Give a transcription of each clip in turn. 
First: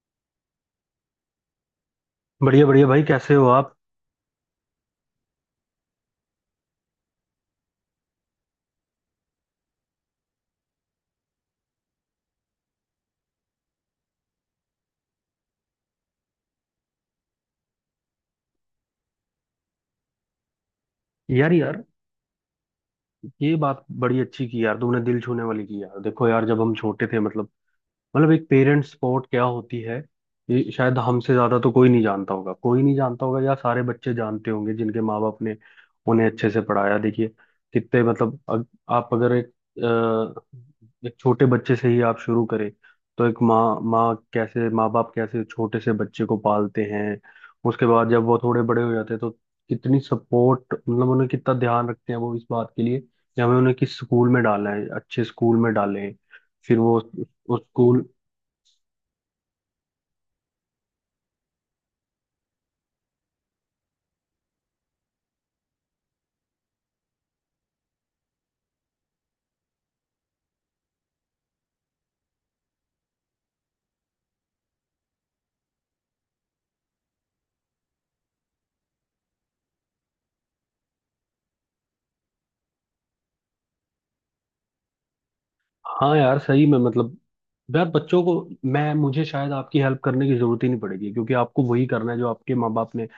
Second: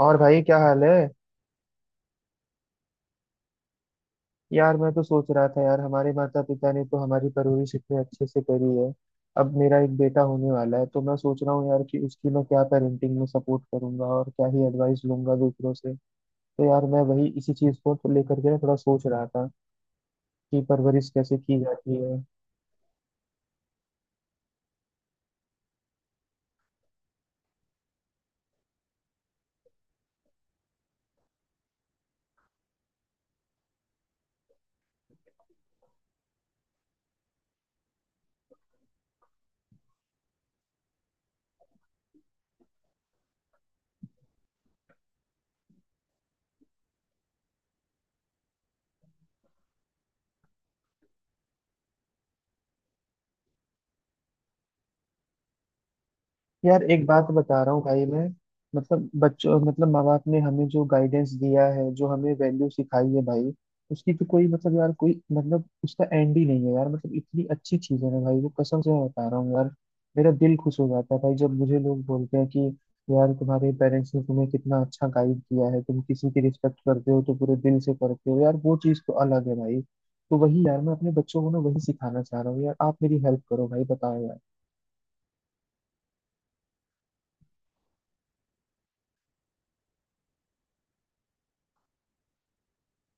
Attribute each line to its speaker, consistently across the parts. Speaker 1: और भाई क्या हाल है।
Speaker 2: बढ़िया बढ़िया भाई, कैसे हो आप?
Speaker 1: यार मैं तो सोच रहा था यार, हमारे माता पिता ने तो हमारी परवरिश इतने अच्छे से करी है। अब मेरा एक बेटा होने वाला है, तो मैं सोच रहा हूँ यार कि उसकी मैं क्या पेरेंटिंग में सपोर्ट करूंगा और क्या ही एडवाइस लूंगा दूसरों से। तो यार मैं वही इसी चीज को तो लेकर के ना थोड़ा सोच रहा था कि परवरिश कैसे
Speaker 2: यार
Speaker 1: की
Speaker 2: यार,
Speaker 1: जाती है।
Speaker 2: ये बात बड़ी अच्छी की यार तुमने, दिल छूने वाली की। यार देखो यार, जब हम छोटे थे, मतलब एक पेरेंट सपोर्ट क्या होती है, ये शायद हमसे ज्यादा तो कोई नहीं जानता होगा। कोई नहीं जानता होगा या सारे बच्चे जानते होंगे जिनके माँ बाप ने उन्हें अच्छे से पढ़ाया। देखिए, कितने मतलब आप अगर एक एक छोटे बच्चे से ही आप शुरू करें, तो एक माँ माँ कैसे माँ बाप कैसे छोटे से बच्चे को पालते हैं। उसके बाद जब वो थोड़े बड़े हो जाते हैं, तो कितनी सपोर्ट मतलब उन्हें कितना ध्यान रखते हैं वो इस बात के लिए कि हमें उन्हें किस स्कूल में डालना है, अच्छे स्कूल में डालें। फिर
Speaker 1: यार
Speaker 2: वो
Speaker 1: एक बात बता
Speaker 2: उस
Speaker 1: रहा हूँ भाई
Speaker 2: स्कूल।
Speaker 1: मैं, मतलब बच्चों, मतलब माँ बाप ने हमें जो गाइडेंस दिया है, जो हमें वैल्यू सिखाई है भाई, उसकी तो कोई मतलब यार, कोई मतलब उसका एंड ही नहीं है यार। मतलब इतनी अच्छी चीज है ना भाई, वो कसम से मैं बता रहा हूँ यार, मेरा दिल खुश हो जाता है भाई जब मुझे लोग बोलते हैं कि यार तुम्हारे पेरेंट्स ने तुम्हें कितना अच्छा गाइड किया है, तुम किसी की रिस्पेक्ट करते हो तो पूरे दिल से करते हो, यार वो चीज़ तो अलग है भाई। तो वही यार मैं अपने बच्चों को ना वही सिखाना चाह रहा हूँ यार, आप मेरी हेल्प करो भाई, बताओ यार।
Speaker 2: हाँ यार, सही में मतलब यार, बच्चों को मैं मुझे शायद आपकी हेल्प करने की जरूरत ही नहीं पड़ेगी, क्योंकि आपको वही करना है जो आपके माँ बाप ने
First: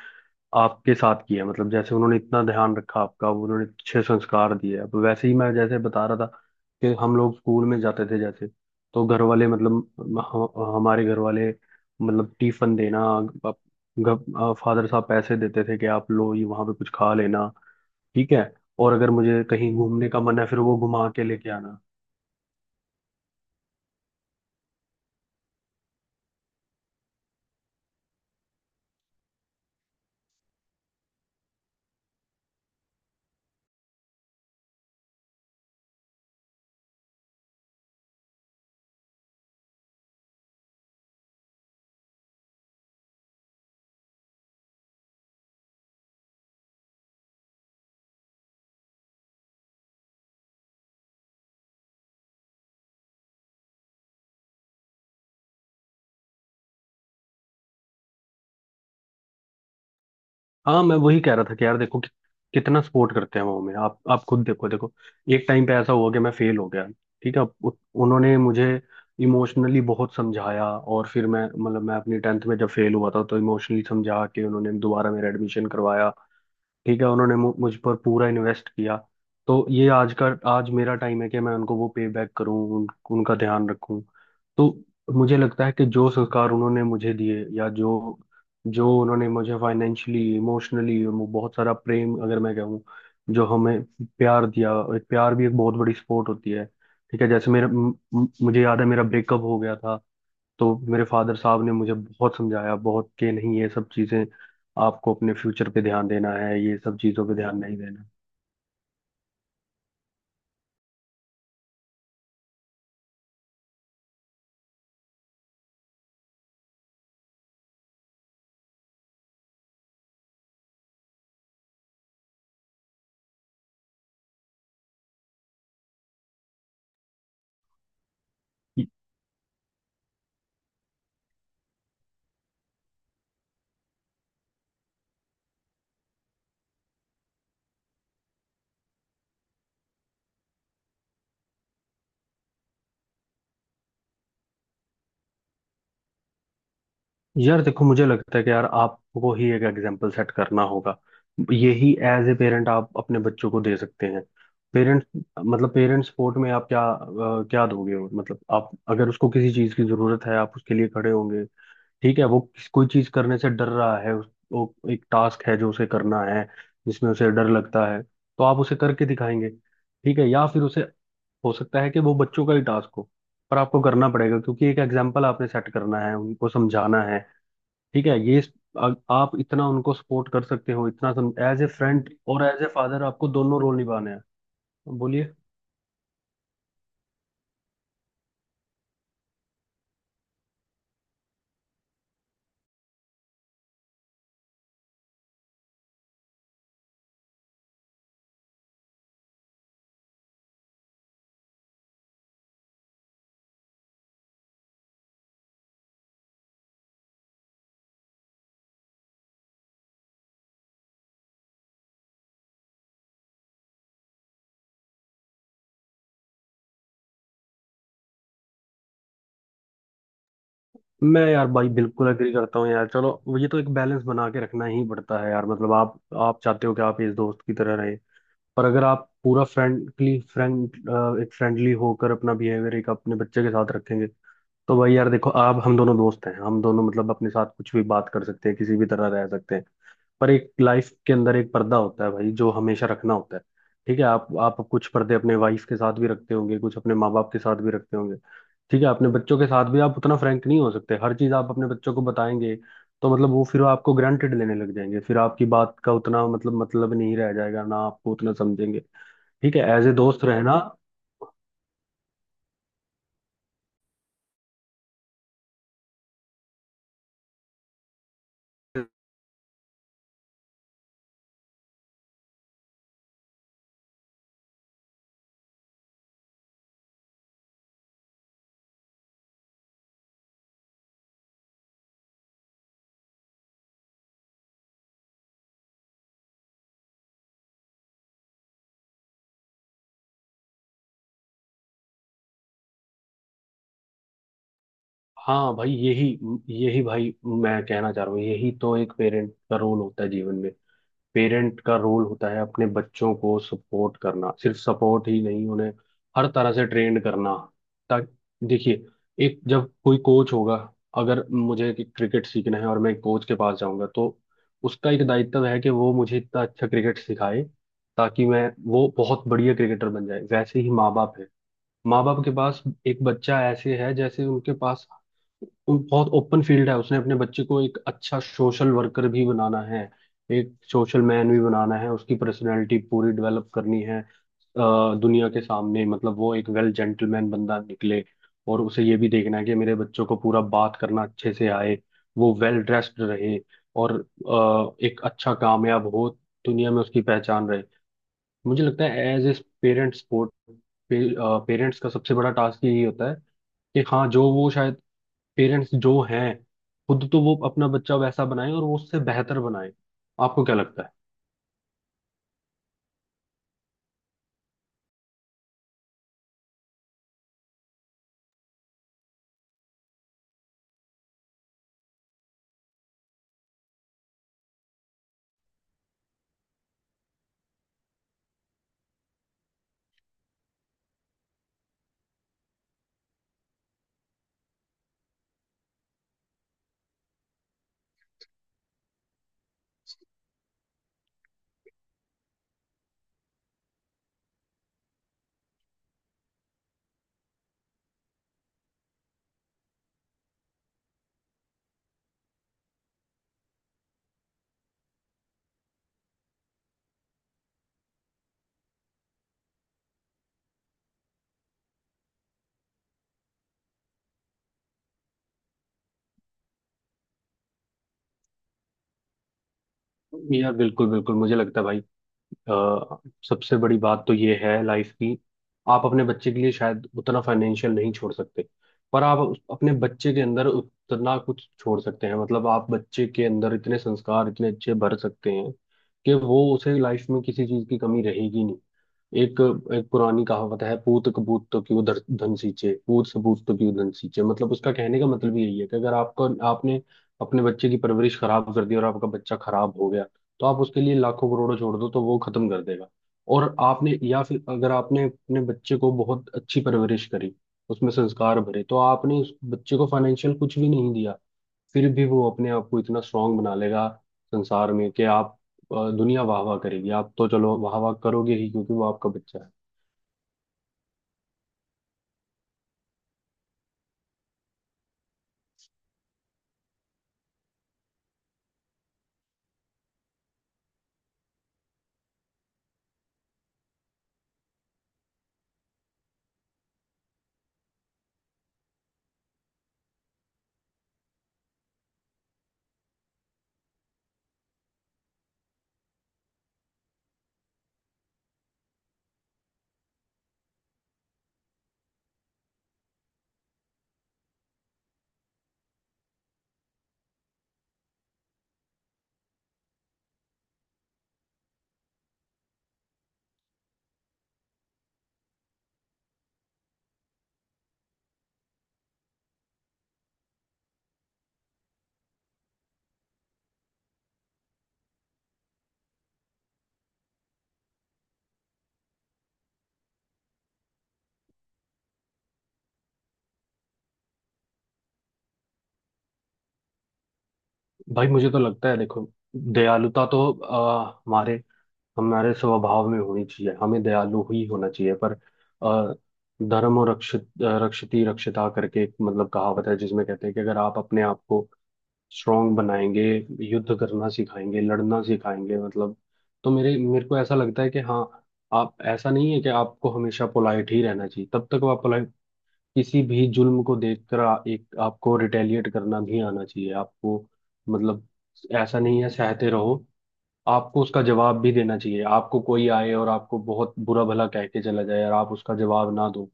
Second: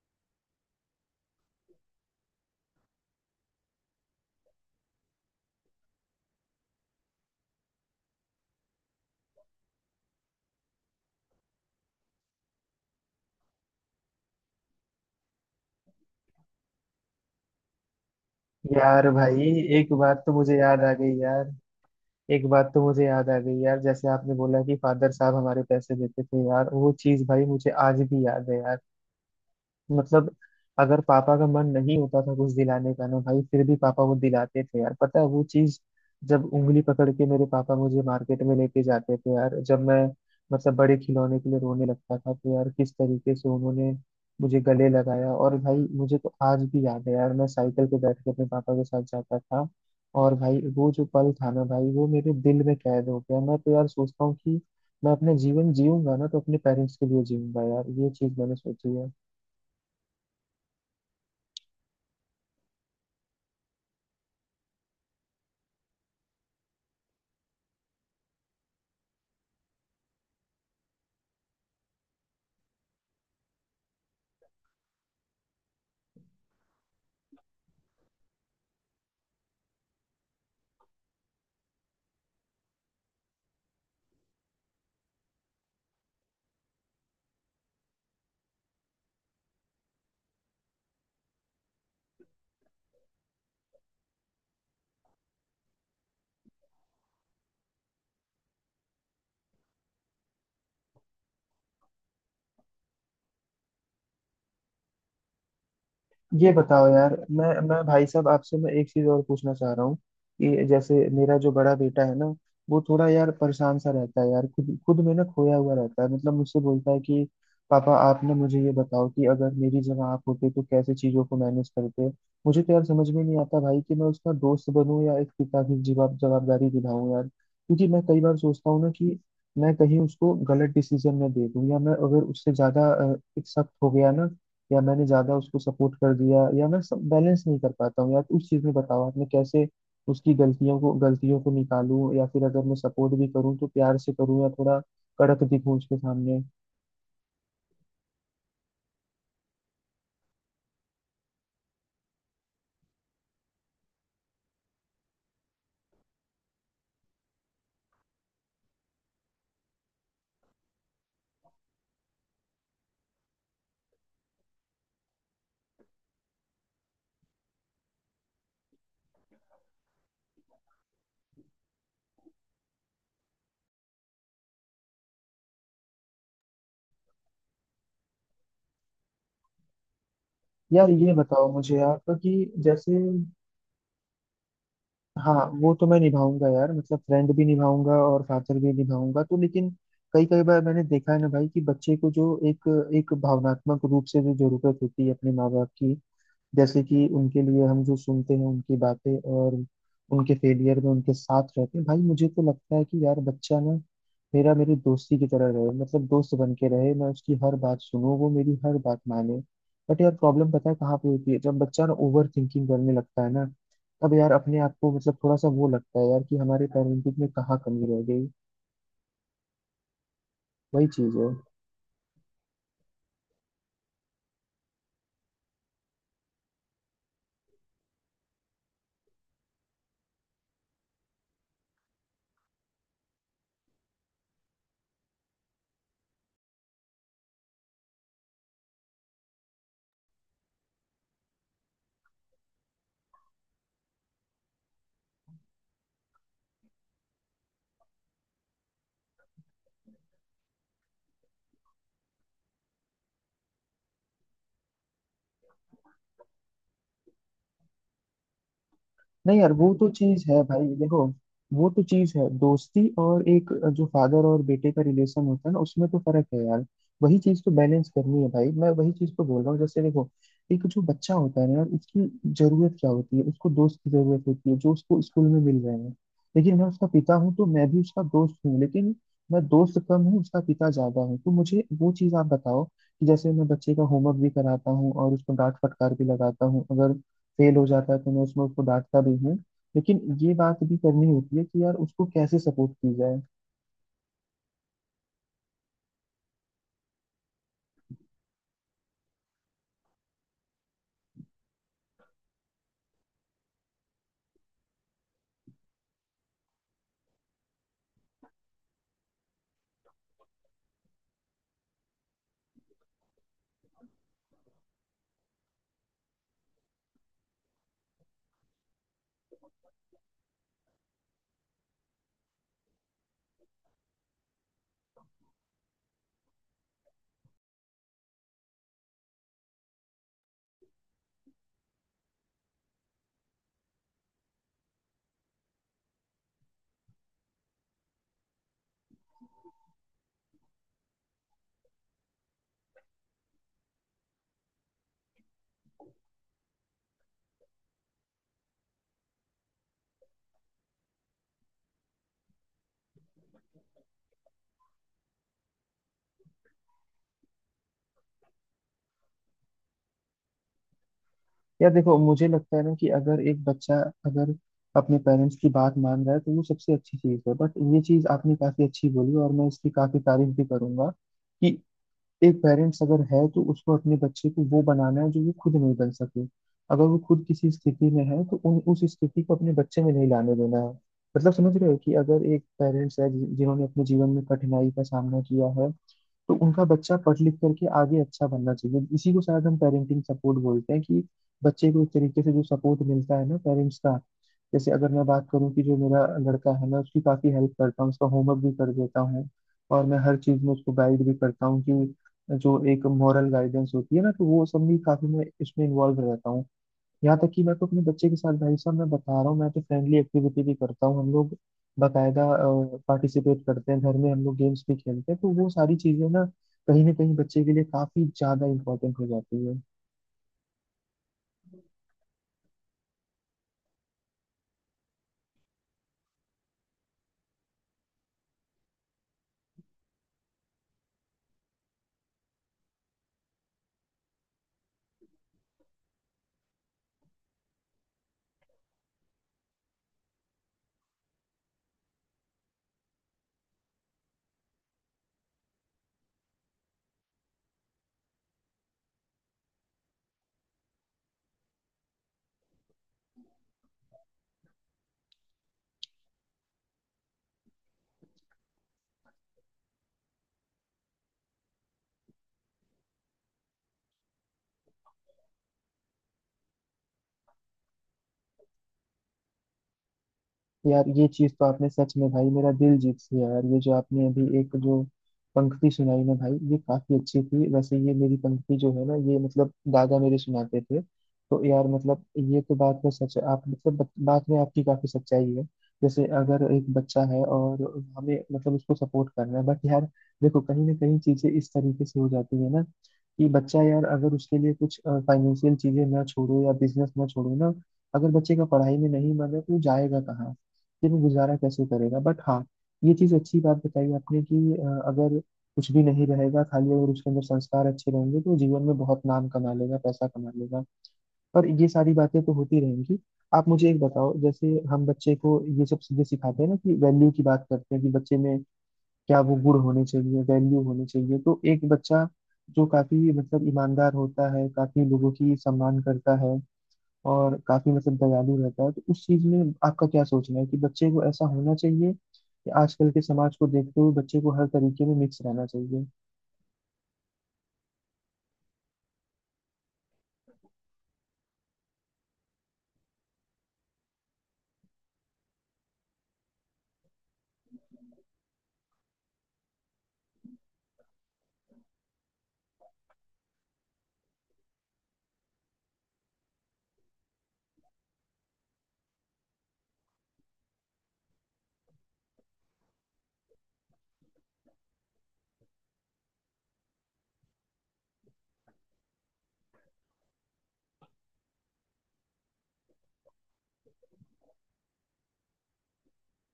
Speaker 2: आपके साथ किया है। मतलब जैसे उन्होंने इतना ध्यान रखा आपका, उन्होंने अच्छे संस्कार दिए, अब वैसे ही। मैं जैसे बता रहा था कि हम लोग स्कूल में जाते थे जैसे, तो घर वाले मतलब हमारे घर वाले मतलब टिफिन देना, फादर साहब पैसे देते थे कि आप लो ये, वहां पे कुछ खा लेना, ठीक है। और
Speaker 1: यार
Speaker 2: अगर
Speaker 1: भाई,
Speaker 2: मुझे कहीं
Speaker 1: एक
Speaker 2: घूमने का
Speaker 1: बात तो
Speaker 2: मन है,
Speaker 1: मुझे
Speaker 2: फिर वो
Speaker 1: याद आ
Speaker 2: घुमा
Speaker 1: गई
Speaker 2: के
Speaker 1: यार,
Speaker 2: लेके आना।
Speaker 1: एक बात तो मुझे याद आ गई यार। जैसे आपने बोला कि फादर साहब हमारे पैसे देते थे यार, वो चीज भाई मुझे आज भी याद है यार। मतलब अगर पापा का मन नहीं होता था कुछ दिलाने का ना भाई, फिर भी पापा वो दिलाते थे यार, पता है वो चीज। जब उंगली पकड़ के मेरे पापा मुझे मार्केट में लेके जाते थे यार, जब मैं, मतलब बड़े खिलौने के लिए रोने लगता था, तो यार किस तरीके से उन्होंने मुझे गले लगाया। और भाई मुझे तो आज भी याद है यार, मैं साइकिल पे बैठ के अपने पापा के साथ जाता था, और भाई वो जो पल था ना भाई, वो मेरे दिल में कैद हो गया। मैं तो यार सोचता हूँ कि मैं अपने जीवन जीऊंगा ना तो अपने पेरेंट्स के लिए जीऊंगा यार, ये चीज मैंने सोची है।
Speaker 2: हाँ, मैं वही कह रहा था कि यार देखो कि कितना सपोर्ट करते हैं वो हमें। आप खुद देखो देखो, एक टाइम पे ऐसा हुआ कि मैं फेल हो गया। ठीक है, उन्होंने मुझे इमोशनली बहुत समझाया, और फिर मैं अपनी टेंथ में जब फेल हुआ था, तो इमोशनली समझा के उन्होंने दोबारा मेरा एडमिशन करवाया। ठीक है, उन्होंने मुझ पर पूरा इन्वेस्ट किया। तो ये आज का, आज मेरा टाइम है कि मैं उनको वो पे बैक करूं, उनका ध्यान रखूं। तो मुझे लगता है कि जो संस्कार उन्होंने मुझे दिए, या जो जो उन्होंने मुझे फाइनेंशियली इमोशनली वो बहुत सारा प्रेम, अगर मैं कहूँ, जो हमें प्यार दिया, एक प्यार भी एक बहुत बड़ी सपोर्ट होती है। ठीक है, जैसे मेरा मुझे याद है मेरा ब्रेकअप हो गया था, तो मेरे फादर साहब ने मुझे बहुत समझाया बहुत, कि नहीं, ये सब चीज़ें, आपको अपने फ्यूचर पे ध्यान देना
Speaker 1: ये
Speaker 2: है, ये
Speaker 1: बताओ
Speaker 2: सब
Speaker 1: यार,
Speaker 2: चीज़ों पे
Speaker 1: मैं
Speaker 2: ध्यान नहीं
Speaker 1: मैं भाई
Speaker 2: देना।
Speaker 1: साहब आपसे मैं एक चीज और पूछना चाह रहा हूँ कि जैसे मेरा जो बड़ा बेटा है ना, वो थोड़ा यार परेशान सा रहता है यार, खुद खुद में ना खोया हुआ रहता है। मतलब मुझसे बोलता है कि पापा आप ना मुझे ये बताओ कि अगर मेरी जगह आप होते तो कैसे चीजों को मैनेज करते। मुझे तो यार समझ में नहीं आता भाई कि मैं उसका दोस्त बनूं या एक पिता की जवाब जवाबदारी दिलाऊं यार, क्योंकि मैं कई बार सोचता हूँ ना कि मैं कहीं उसको गलत डिसीजन न दे दूं, या मैं अगर उससे ज्यादा एक सख्त हो गया ना, या मैंने ज्यादा उसको सपोर्ट कर दिया, या मैं सब बैलेंस नहीं कर पाता हूँ यार उस चीज में। बताओ आप मैं कैसे उसकी गलतियों को निकालूं, या फिर अगर मैं सपोर्ट भी करूँ तो प्यार से करूँ या थोड़ा कड़क दिखूं उसके सामने।
Speaker 2: यार देखो, मुझे लगता है कि यार, आपको ही एक एग्जाम्पल सेट करना होगा। यही एज ए पेरेंट आप अपने बच्चों को दे सकते हैं। पेरेंट्स मतलब पेरेंट्स सपोर्ट में आप क्या क्या दोगे। मतलब आप अगर, उसको किसी चीज़ की ज़रूरत है, आप उसके लिए खड़े होंगे। ठीक है, वो कोई चीज करने से डर रहा है, वो एक टास्क है जो उसे करना है, जिसमें उसे डर लगता है, तो आप उसे करके दिखाएंगे। ठीक है, या फिर उसे, हो सकता है कि वो बच्चों का ही टास्क हो, पर आपको करना पड़ेगा, क्योंकि एक एग्जाम्पल आपने सेट करना है, उनको समझाना है। ठीक है, आप इतना उनको सपोर्ट कर सकते हो।
Speaker 1: यार
Speaker 2: इतना
Speaker 1: ये बताओ
Speaker 2: एज ए
Speaker 1: मुझे आप
Speaker 2: फ्रेंड
Speaker 1: कि
Speaker 2: और एज ए
Speaker 1: जैसे,
Speaker 2: फादर, आपको दोनों रोल निभाने हैं। बोलिए।
Speaker 1: हाँ, वो तो मैं निभाऊंगा यार, मतलब फ्रेंड भी निभाऊंगा और फादर भी निभाऊंगा तो। लेकिन कई कई बार मैंने देखा है ना भाई कि बच्चे को जो एक एक भावनात्मक रूप से जो जरूरत होती है अपने माँ बाप की, जैसे कि उनके लिए हम जो सुनते हैं उनकी बातें, और उनके फेलियर में उनके साथ रहते हैं भाई। मुझे तो लगता है कि यार बच्चा ना मेरा, मेरी दोस्ती की तरह रहे, मतलब दोस्त बन के रहे, मैं उसकी हर बात सुनूं, वो मेरी हर बात माने। बट यार प्रॉब्लम पता है कहाँ पे होती है, जब बच्चा ना ओवर थिंकिंग करने लगता है ना, तब यार अपने आप को मतलब थोड़ा सा वो लगता है यार कि हमारे पेरेंटिंग में कहाँ कमी रह गई। वही चीज
Speaker 2: मैं
Speaker 1: है।
Speaker 2: यार भाई बिल्कुल एग्री करता हूँ यार। चलो, ये तो एक बैलेंस बना के रखना ही पड़ता है यार। मतलब आप चाहते हो कि आप इस दोस्त की तरह रहे, पर अगर आप पूरा फ्रेंडली फ्रेंड, एक फ्रेंडली होकर अपना बिहेवियर एक अपने बच्चे के साथ रखेंगे, तो भाई यार देखो, आप हम दोनों दोस्त हैं, हम दोनों मतलब अपने साथ कुछ भी बात कर सकते हैं, किसी भी तरह रह सकते हैं। पर एक लाइफ के अंदर एक पर्दा होता है भाई, जो हमेशा रखना होता है। ठीक है, आप कुछ पर्दे अपने वाइफ के साथ भी रखते होंगे, कुछ अपने माँ बाप के साथ भी रखते होंगे। ठीक है, अपने बच्चों के साथ भी आप उतना फ्रैंक नहीं हो सकते, हर चीज आप अपने बच्चों को बताएंगे तो मतलब वो फिर आपको ग्रांटेड लेने लग जाएंगे, फिर आपकी बात का उतना मतलब नहीं रह जाएगा ना, आपको उतना समझेंगे।
Speaker 1: नहीं यार,
Speaker 2: ठीक है,
Speaker 1: वो
Speaker 2: एज
Speaker 1: तो
Speaker 2: ए
Speaker 1: चीज
Speaker 2: दोस्त
Speaker 1: है
Speaker 2: रहना।
Speaker 1: भाई, देखो, वो तो चीज है। दोस्ती और एक जो फादर और बेटे का रिलेशन होता है ना, उसमें तो फर्क है यार। वही चीज तो बैलेंस करनी है भाई, मैं वही चीज तो बोल रहा हूँ। जैसे देखो, एक जो बच्चा होता है ना यार, उसकी जरूरत क्या होती है? उसको दोस्त की जरूरत होती है जो उसको स्कूल में मिल रहे हैं। लेकिन मैं उसका पिता हूँ, तो मैं भी उसका दोस्त हूँ, लेकिन मैं दोस्त कम हूँ, उसका पिता ज्यादा हूँ। तो मुझे वो चीज आप बताओ कि जैसे मैं बच्चे का होमवर्क भी कराता हूँ और उसको डांट फटकार भी लगाता हूँ, अगर फेल हो जाता है तो मैं उसमें उसको डांटता भी हूँ, लेकिन ये बात भी करनी होती है कि यार उसको कैसे सपोर्ट की जाए।
Speaker 2: हाँ भाई, यही यही भाई मैं कहना चाह रहा हूँ, यही तो एक पेरेंट का रोल होता है जीवन में। पेरेंट का रोल होता है अपने बच्चों को सपोर्ट करना, सिर्फ सपोर्ट ही नहीं, उन्हें हर तरह से ट्रेंड करना। ताकि देखिए, एक जब कोई कोच होगा, अगर मुझे क्रिकेट सीखना है और मैं कोच के पास जाऊंगा, तो उसका एक दायित्व है कि वो मुझे इतना अच्छा क्रिकेट सिखाए ताकि मैं वो बहुत बढ़िया क्रिकेटर बन जाए। वैसे ही माँ बाप के पास एक बच्चा ऐसे है, जैसे उनके पास बहुत ओपन फील्ड है। उसने अपने बच्चे को एक अच्छा सोशल वर्कर भी बनाना है, एक सोशल मैन भी बनाना है, उसकी पर्सनैलिटी पूरी डेवलप करनी है, दुनिया के सामने मतलब वो एक वेल जेंटलमैन बंदा निकले। और उसे ये भी देखना है कि मेरे बच्चों को पूरा बात करना अच्छे से आए, वो वेल ड्रेस्ड रहे, और एक अच्छा कामयाब हो, दुनिया में उसकी पहचान रहे। मुझे लगता है as a parent support, parents का सबसे बड़ा टास्क यही होता है कि हाँ, जो वो शायद पेरेंट्स जो हैं खुद, तो वो अपना बच्चा वैसा बनाए, और वो उससे बेहतर बनाए। आपको क्या लगता
Speaker 1: यार देखो, मुझे लगता है ना कि अगर एक बच्चा, अगर अपने पेरेंट्स की बात मान रहा है तो वो सबसे अच्छी चीज़ है। बट ये चीज़ आपने काफ़ी अच्छी बोली, और मैं इसकी काफ़ी तारीफ भी करूंगा कि एक पेरेंट्स अगर है तो उसको अपने बच्चे को वो बनाना है जो वो खुद नहीं बन सके। अगर वो खुद किसी स्थिति में है तो उन उस स्थिति को अपने बच्चे में नहीं लाने देना है। मतलब समझ रहे हो कि अगर एक पेरेंट्स है जिन्होंने अपने जीवन में कठिनाई का सामना किया है, तो उनका बच्चा पढ़ लिख करके आगे अच्छा बनना चाहिए। इसी को शायद हम पेरेंटिंग सपोर्ट बोलते हैं कि बच्चे को एक तरीके से जो सपोर्ट मिलता है ना पेरेंट्स का। जैसे अगर मैं बात करूं कि जो मेरा लड़का है, मैं उसकी काफी हेल्प करता हूँ, उसका होमवर्क भी कर देता हूँ, और मैं हर चीज में उसको गाइड भी करता हूँ कि जो एक मॉरल गाइडेंस होती है ना, तो वो सब भी काफी मैं इसमें इन्वॉल्व रहता हूँ। यहाँ तक कि मैं तो अपने बच्चे के साथ भाई साहब मैं बता रहा हूँ, मैं तो फ्रेंडली एक्टिविटी भी करता हूँ, हम लोग बाकायदा पार्टिसिपेट करते हैं घर में, हम लोग गेम्स भी खेलते हैं। तो वो सारी चीजें ना कहीं बच्चे के लिए काफी ज्यादा इंपॉर्टेंट हो जाती है।
Speaker 2: है? यार बिल्कुल बिल्कुल, मुझे लगता है भाई, अ, सबसे बड़ी बात तो ये है लाइफ की, आप अपने बच्चे के लिए शायद उतना फाइनेंशियल नहीं छोड़ सकते, पर आप अपने बच्चे के अंदर उतना कुछ छोड़ सकते हैं। मतलब आप बच्चे के अंदर इतने संस्कार, इतने अच्छे भर सकते हैं कि वो उसे लाइफ में किसी चीज की कमी रहेगी नहीं। एक एक पुरानी कहावत है, पूत कपूत तो क्यों धन सींचे, पूत सबूत तो क्यों धन सींचे। मतलब उसका कहने का मतलब यही है कि अगर आपको, आपने अपने बच्चे की परवरिश खराब कर दी और आपका बच्चा खराब हो गया, तो आप उसके लिए लाखों करोड़ों छोड़ दो तो वो खत्म कर देगा। और आपने, या फिर अगर आपने अपने बच्चे को बहुत अच्छी परवरिश करी, उसमें संस्कार भरे, तो आपने उस बच्चे को फाइनेंशियल कुछ भी नहीं दिया, फिर भी वो अपने आप को इतना स्ट्रांग बना लेगा संसार में कि आप, दुनिया वाह वाह करेगी, आप तो चलो वाह वाह करोगे ही क्योंकि वो आपका बच्चा है।
Speaker 1: यार ये चीज तो आपने सच में भाई मेरा दिल जीत लिया यार। ये जो आपने अभी एक जो पंक्ति सुनाई ना भाई, ये काफी अच्छी थी। वैसे ये मेरी पंक्ति जो है ना, ये मतलब दादा मेरे सुनाते थे। तो यार मतलब ये तो बात में सच है। आप मतलब बात में आपकी काफी सच्चाई है। जैसे अगर एक बच्चा है और हमें मतलब उसको सपोर्ट करना है, बट यार देखो कहीं ना कहीं चीजें इस तरीके से हो जाती है ना कि बच्चा यार, अगर उसके लिए कुछ फाइनेंशियल चीजें ना छोड़ो या बिजनेस ना छोड़ो ना, अगर बच्चे का पढ़ाई में नहीं मन है तो वो जाएगा कहाँ, फिर वो गुजारा कैसे करेगा? बट हाँ, ये चीज अच्छी बात बताई आपने कि अगर कुछ भी नहीं रहेगा खाली, अगर उसके अंदर संस्कार अच्छे रहेंगे तो वो जीवन में बहुत नाम कमा लेगा, पैसा कमा लेगा। पर ये सारी बातें तो होती रहेंगी। आप मुझे एक बताओ, जैसे हम बच्चे को ये सब चीजें सिखाते हैं ना कि वैल्यू की बात करते हैं कि बच्चे में क्या वो गुण होने चाहिए, वैल्यू होने चाहिए। तो एक बच्चा जो काफी मतलब ईमानदार होता है, काफी लोगों की सम्मान करता है, और काफी मतलब दयालु रहता है, तो उस चीज में आपका क्या सोचना है? कि बच्चे को ऐसा होना चाहिए, कि आजकल के समाज को देखते हुए बच्चे को हर तरीके में मिक्स रहना चाहिए।
Speaker 2: भाई मुझे तो लगता है, देखो, दयालुता तो हमारे हमारे स्वभाव में होनी चाहिए, हमें दयालु ही होना चाहिए। पर अ, धर्म और रक्षित रक्षिति रक्षिता करके एक मतलब कहावत है, जिसमें कहते हैं कि अगर आप अपने आप को स्ट्रांग बनाएंगे, युद्ध करना सिखाएंगे, लड़ना सिखाएंगे मतलब, तो मेरे मेरे को ऐसा लगता है कि हाँ, आप, ऐसा नहीं है कि आपको हमेशा पोलाइट ही रहना चाहिए, तब तक आप पोलाइट, किसी भी जुल्म को देखकर एक आपको रिटेलिएट करना भी आना चाहिए आपको। मतलब ऐसा नहीं है सहते रहो, आपको उसका जवाब भी देना चाहिए। आपको कोई आए और आपको बहुत बुरा भला कह के चला जाए और आप उसका जवाब ना दो,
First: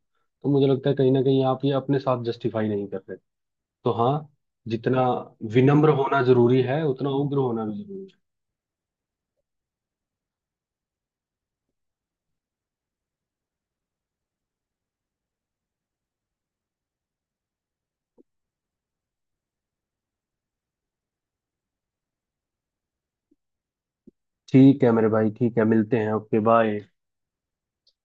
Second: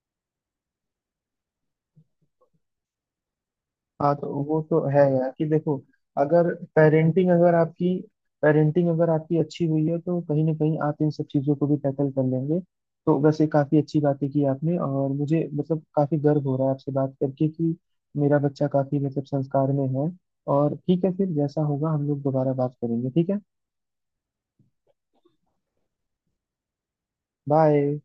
Speaker 2: तो मुझे लगता है कहीं ना कहीं आप ये अपने साथ जस्टिफाई नहीं कर रहे। तो हाँ,
Speaker 1: हाँ, तो वो तो है
Speaker 2: जितना
Speaker 1: यार कि देखो,
Speaker 2: विनम्र होना जरूरी है, उतना उग्र
Speaker 1: अगर
Speaker 2: होना भी
Speaker 1: आपकी
Speaker 2: जरूरी है।
Speaker 1: पेरेंटिंग अगर आपकी अच्छी हुई है तो कहीं ना कहीं आप इन सब चीज़ों को भी टैकल कर लेंगे। तो वैसे काफ़ी अच्छी बातें की आपने, और मुझे मतलब काफ़ी गर्व हो रहा है आपसे बात करके कि मेरा बच्चा काफ़ी मतलब संस्कार में है। और ठीक है, फिर जैसा होगा हम लोग दोबारा बात करेंगे। ठीक है,
Speaker 2: ठीक है मेरे भाई, ठीक है, मिलते हैं, ओके बाय।
Speaker 1: बाय।